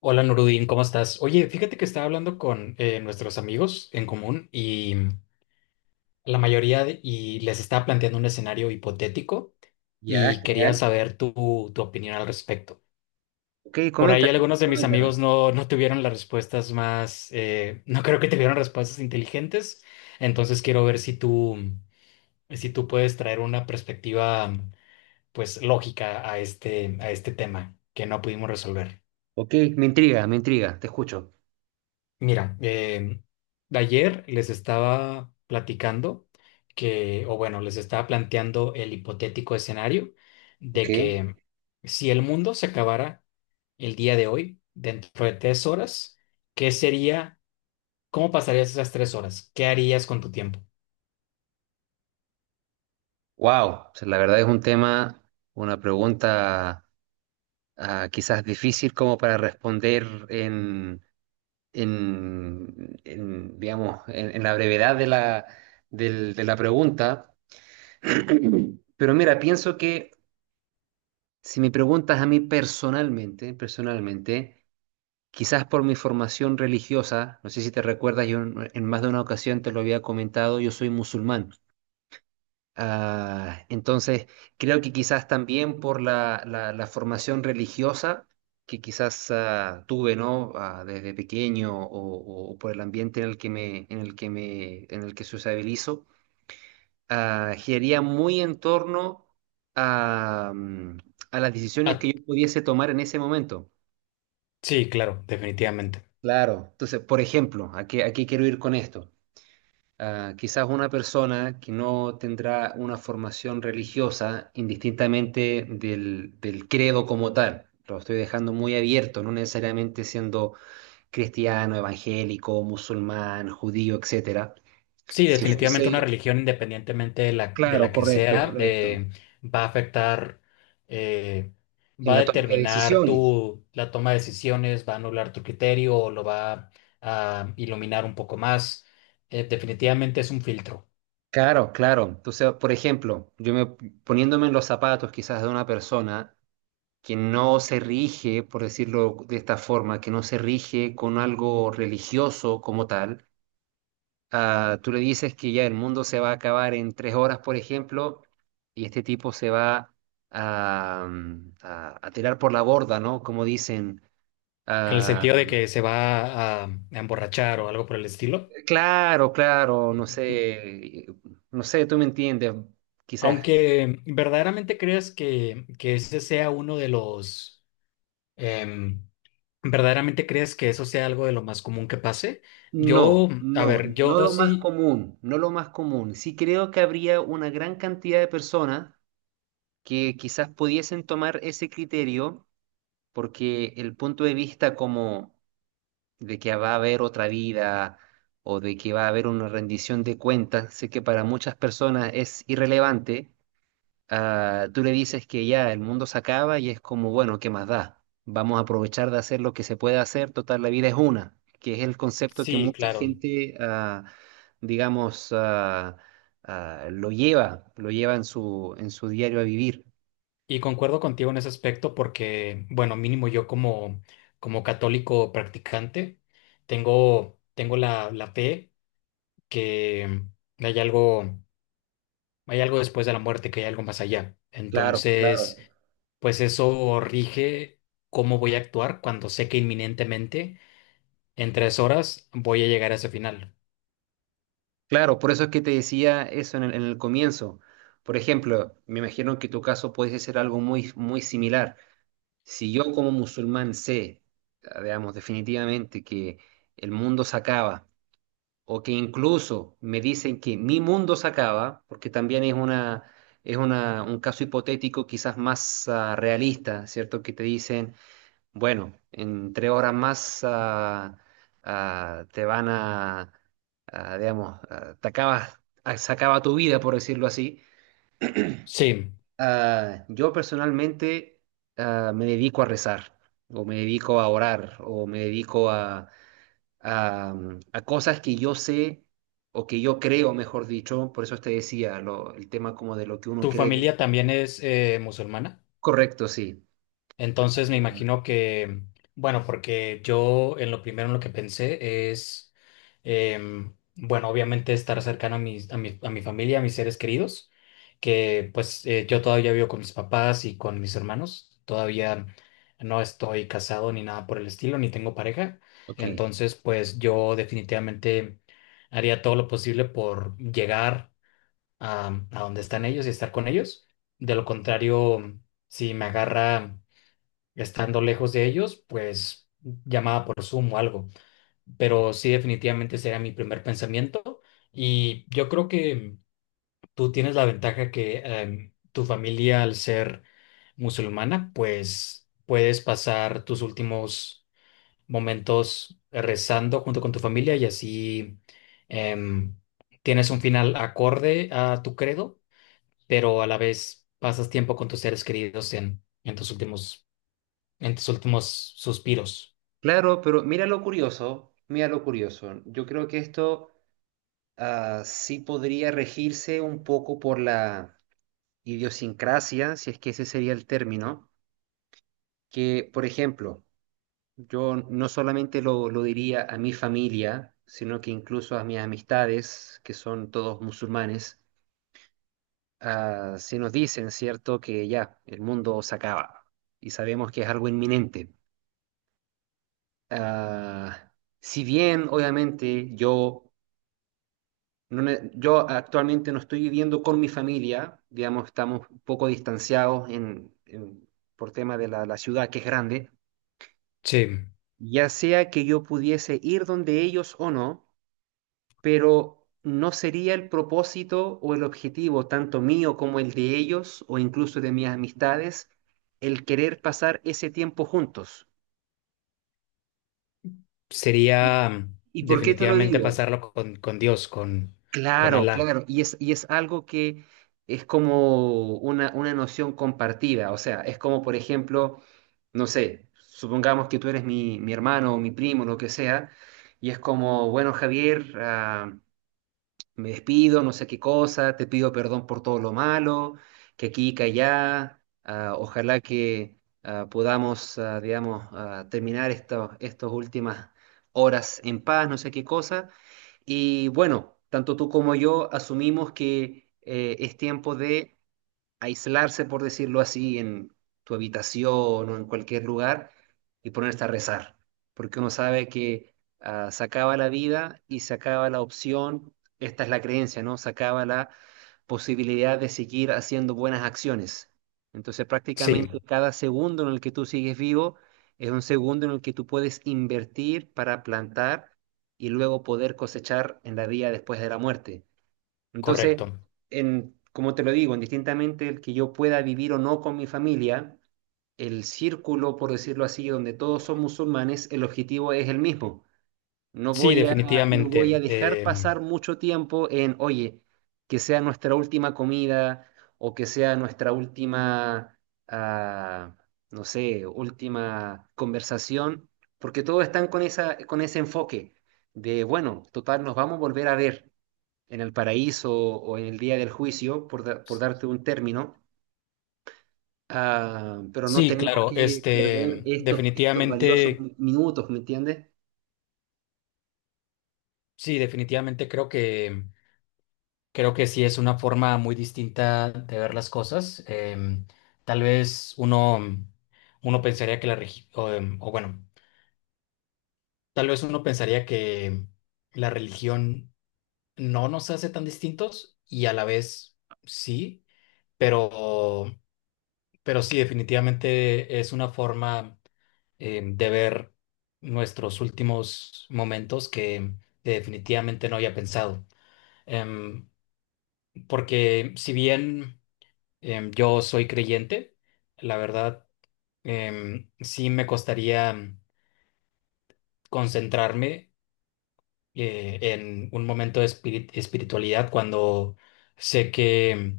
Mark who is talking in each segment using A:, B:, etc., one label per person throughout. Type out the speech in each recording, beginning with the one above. A: Hola Nurudin, ¿cómo estás? Oye, fíjate que estaba hablando con nuestros amigos en común y la mayoría de- y les estaba planteando un escenario hipotético
B: Ya,
A: y quería
B: genial.
A: saber tu opinión al respecto.
B: Ok,
A: Por ahí
B: coméntame,
A: algunos de mis
B: coméntame.
A: amigos no tuvieron las respuestas más, no creo que tuvieron respuestas inteligentes, entonces quiero ver si tú, si tú puedes traer una perspectiva pues lógica a a este tema que no pudimos resolver.
B: Ok, me intriga, te escucho.
A: Mira, de ayer les estaba platicando que, o bueno, les estaba planteando el hipotético escenario
B: Ok.
A: de que si el mundo se acabara el día de hoy, dentro de tres horas, ¿qué sería? ¿Cómo pasarías esas tres horas? ¿Qué harías con tu tiempo?
B: Wow, la verdad es un tema, una pregunta quizás difícil como para responder digamos, en la brevedad de la, de la pregunta. Pero mira, pienso que si me preguntas a mí personalmente, personalmente, quizás por mi formación religiosa, no sé si te recuerdas, yo en más de una ocasión te lo había comentado, yo soy musulmán. Entonces, creo que quizás también por la, la formación religiosa que quizás tuve, ¿no? Desde pequeño o por el ambiente en el que me, en el que me, en el que sociabilizo, giraría muy en torno a, a las decisiones
A: Ah,
B: que yo pudiese tomar en ese momento.
A: sí, claro, definitivamente.
B: Claro. Entonces, por ejemplo, a qué quiero ir con esto? Quizás una persona que no tendrá una formación religiosa, indistintamente del, del credo como tal, lo estoy dejando muy abierto, no necesariamente siendo cristiano, evangélico, musulmán, judío, etcétera.
A: Sí,
B: Si Sí,
A: definitivamente una
B: fuese,
A: religión, independientemente de de
B: claro,
A: la que
B: correcto,
A: sea,
B: correcto,
A: va a afectar, eh,
B: en
A: va a
B: la toma de
A: determinar
B: decisiones.
A: tu, la toma de decisiones, va a anular tu criterio o lo va a iluminar un poco más. Definitivamente es un filtro,
B: Claro, claro. Entonces, por ejemplo, yo me poniéndome en los zapatos quizás de una persona que no se rige, por decirlo de esta forma, que no se rige con algo religioso como tal, tú le dices que ya el mundo se va a acabar en 3 horas, por ejemplo, y este tipo se va a, a tirar por la borda, ¿no? Como dicen.
A: en el
B: ah,
A: sentido de que se va a emborrachar o algo por el estilo.
B: claro, claro, no sé, no sé, tú me entiendes, quizás.
A: Aunque verdaderamente creas que ese sea uno de los, em, ¿verdaderamente crees que eso sea algo de lo más común que pase? Yo,
B: No,
A: a
B: no,
A: ver, yo
B: no lo más
A: sí,
B: común, no lo más común. Sí creo que habría una gran cantidad de personas que quizás pudiesen tomar ese criterio porque el punto de vista como de que va a haber otra vida o de que va a haber una rendición de cuentas, sé que para muchas personas es irrelevante. Tú le dices que ya el mundo se acaba y es como, bueno, ¿qué más da? Vamos a aprovechar de hacer lo que se puede hacer, total, la vida es una, que es el concepto que
A: sí,
B: mucha
A: claro.
B: gente, digamos, lo lleva en su diario a vivir.
A: Y concuerdo contigo en ese aspecto porque, bueno, mínimo yo como, como católico practicante, tengo, tengo la, la fe que hay algo, hay algo después de la muerte, que hay algo más allá.
B: Claro, claro.
A: Entonces, pues eso rige cómo voy a actuar cuando sé que inminentemente en tres horas voy a llegar a ese final.
B: Claro, por eso es que te decía eso en el comienzo. Por ejemplo, me imagino que tu caso puede ser algo muy, muy similar. Si yo como musulmán sé, digamos, definitivamente que el mundo se acaba, o que incluso me dicen que mi mundo se acaba, porque también es una, un caso hipotético quizás más realista, ¿cierto? Que te dicen, bueno, en 3 horas más te van a, digamos, te acabas, se acaba tu vida, por decirlo así.
A: Sí.
B: Yo personalmente me dedico a rezar, o me dedico a orar, o me dedico a, a cosas que yo sé, o que yo creo, mejor dicho, por eso te decía, el tema como de lo que uno
A: Tu
B: cree.
A: familia también es musulmana,
B: Correcto, sí.
A: entonces me
B: Ah,
A: imagino que, bueno, porque yo en lo primero en lo que pensé es, bueno, obviamente estar cercano a mis- a mi familia, a mis seres queridos, que pues yo todavía vivo con mis papás y con mis hermanos, todavía no estoy casado ni nada por el estilo, ni tengo pareja,
B: ok.
A: entonces pues yo definitivamente haría todo lo posible por llegar a donde están ellos y estar con ellos. De lo contrario, si me agarra estando lejos de ellos, pues llamada por Zoom o algo. Pero sí, definitivamente sería mi primer pensamiento. Y yo creo que tú tienes la ventaja que tu familia, al ser musulmana, pues puedes pasar tus últimos momentos rezando junto con tu familia y así em, tienes un final acorde a tu credo pero a la vez pasas tiempo con tus seres queridos en tus últimos suspiros.
B: Claro, pero mira lo curioso, mira lo curioso. Yo creo que esto sí podría regirse un poco por la idiosincrasia, si es que ese sería el término, que, por ejemplo, yo no solamente lo diría a mi familia, sino que incluso a mis amistades, que son todos musulmanes, si nos dicen, ¿cierto?, que ya, el mundo se acaba y sabemos que es algo inminente. Ah, si bien, obviamente, yo yo actualmente no estoy viviendo con mi familia, digamos, estamos un poco distanciados por tema de la, la ciudad que es grande,
A: Sí,
B: ya sea que yo pudiese ir donde ellos o no, pero no sería el propósito o el objetivo, tanto mío como el de ellos o incluso de mis amistades, el querer pasar ese tiempo juntos. ¿Y,
A: sería
B: y por qué te lo
A: definitivamente
B: digo?
A: pasarlo con Dios, con
B: Claro,
A: Alá.
B: claro, y es algo que es como una noción compartida, o sea, es como, por ejemplo, no sé, supongamos que tú eres mi, mi hermano o mi primo, lo que sea, y es como, bueno, Javier, me despido, no sé qué cosa, te pido perdón por todo lo malo, que aquí, que allá, ojalá que podamos, digamos, terminar estas últimas horas en paz, no sé qué cosa. Y bueno, tanto tú como yo asumimos que es tiempo de aislarse, por decirlo así, en tu habitación o en cualquier lugar y ponerse a rezar, porque uno sabe que se acaba la vida y se acaba la opción, esta es la creencia, ¿no? Se acaba la posibilidad de seguir haciendo buenas acciones. Entonces
A: Sí,
B: prácticamente cada segundo en el que tú sigues vivo es un segundo en el que tú puedes invertir para plantar y luego poder cosechar en la vida después de la muerte. Entonces,
A: correcto.
B: en, como te lo digo, indistintamente el que yo pueda vivir o no con mi familia, el círculo, por decirlo así, donde todos son musulmanes, el objetivo es el mismo.
A: Sí,
B: No voy a
A: definitivamente.
B: dejar pasar mucho tiempo en, oye, que sea nuestra última comida o que sea nuestra última, ah, no sé, última conversación, porque todos están con esa, con ese enfoque de, bueno, total, nos vamos a volver a ver en el paraíso o en el día del juicio, por, por darte un término, pero no
A: Sí,
B: tenemos
A: claro,
B: que
A: este,
B: perder estos, estos valiosos
A: definitivamente,
B: minutos, ¿me entiendes?
A: sí, definitivamente creo que, creo que sí es una forma muy distinta de ver las cosas. em, tal vez uno, uno pensaría que la religión, o o bueno, tal vez uno pensaría que la religión no nos hace tan distintos y a la vez sí, pero, pero sí, definitivamente es una forma de ver nuestros últimos momentos que definitivamente no había pensado. Em, porque si bien yo soy creyente, la verdad sí me costaría concentrarme en un momento de espiritualidad cuando sé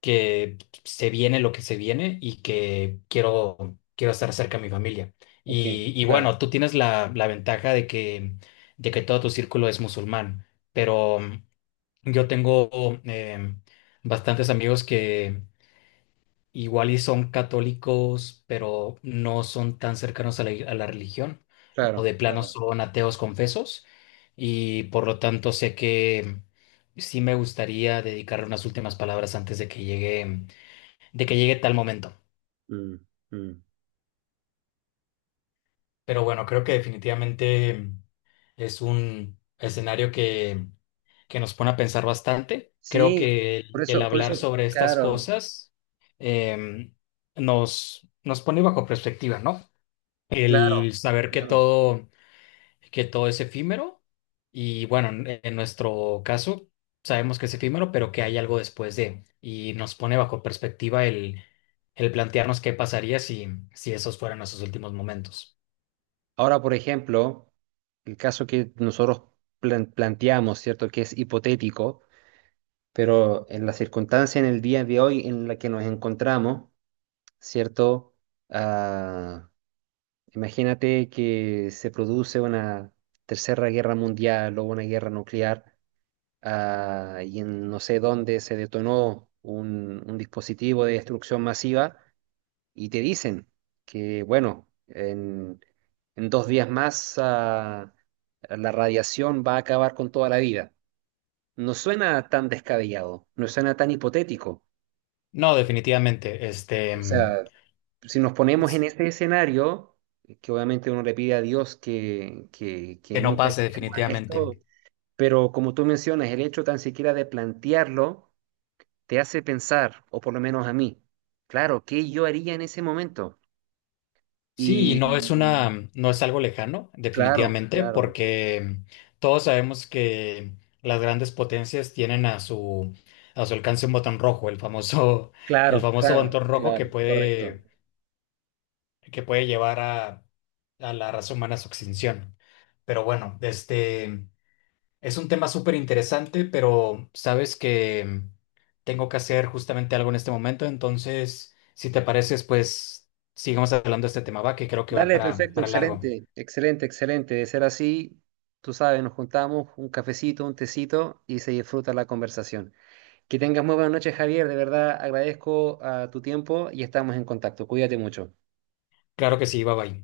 A: que se viene lo que se viene y que quiero, quiero estar cerca de mi familia.
B: Ok,
A: Y
B: claro,
A: bueno, tú tienes la, la ventaja de que todo tu círculo es musulmán, pero yo tengo em, bastantes amigos igual y son católicos, pero no son tan cercanos a la religión, o
B: claro,
A: de plano
B: claro.
A: son ateos confesos, y por lo tanto sé que sí me gustaría dedicarle unas últimas palabras antes de que llegue tal momento.
B: Mm, mm.
A: Pero bueno, creo que definitivamente es un escenario que nos pone a pensar bastante. Creo
B: Sí,
A: que el
B: por eso,
A: hablar sobre estas
B: claro,
A: cosas em, nos, nos pone bajo perspectiva, ¿no?
B: claro,
A: El saber
B: claro.
A: que todo es efímero y bueno, en nuestro caso sabemos que es efímero, pero que hay algo después de y nos pone bajo perspectiva el plantearnos qué pasaría si, si esos fueran nuestros últimos momentos.
B: Ahora, por ejemplo, el caso que nosotros planteamos, ¿cierto? Que es hipotético, pero en la circunstancia, en el día de hoy en la que nos encontramos, ¿cierto? Ah, Imagínate que se produce una tercera guerra mundial o una guerra nuclear, y en no sé dónde se detonó un dispositivo de destrucción masiva y te dicen que, bueno, en 2 días más, la radiación va a acabar con toda la vida. No suena tan descabellado, no suena tan hipotético.
A: No, definitivamente, este,
B: O sea, si nos ponemos en
A: es-
B: ese escenario, que obviamente uno le pide a Dios que
A: que no
B: nunca
A: pase
B: lleguemos a
A: definitivamente.
B: esto, pero como tú mencionas, el hecho tan siquiera de plantearlo te hace pensar, o por lo menos a mí, claro, ¿qué yo haría en ese momento?
A: Sí, y
B: Y
A: no es una, no es algo lejano,
B: claro,
A: definitivamente,
B: claro,
A: porque todos sabemos que las grandes potencias tienen a su alcance un botón rojo, el famoso, el
B: claro,
A: famoso
B: claro,
A: botón rojo
B: claro, correcto.
A: que puede llevar a la raza humana a su extinción. Pero bueno, este es un tema súper interesante, pero sabes que tengo que hacer justamente algo en este momento, entonces, si te pareces, pues sigamos hablando de este tema, va, que creo que va
B: Dale, perfecto,
A: para largo.
B: excelente, excelente, excelente. De ser así, tú sabes, nos juntamos un cafecito, un tecito y se disfruta la conversación. Que tengas muy buenas noches, Javier. De verdad agradezco a tu tiempo y estamos en contacto. Cuídate mucho.
A: Claro que sí, bye bye.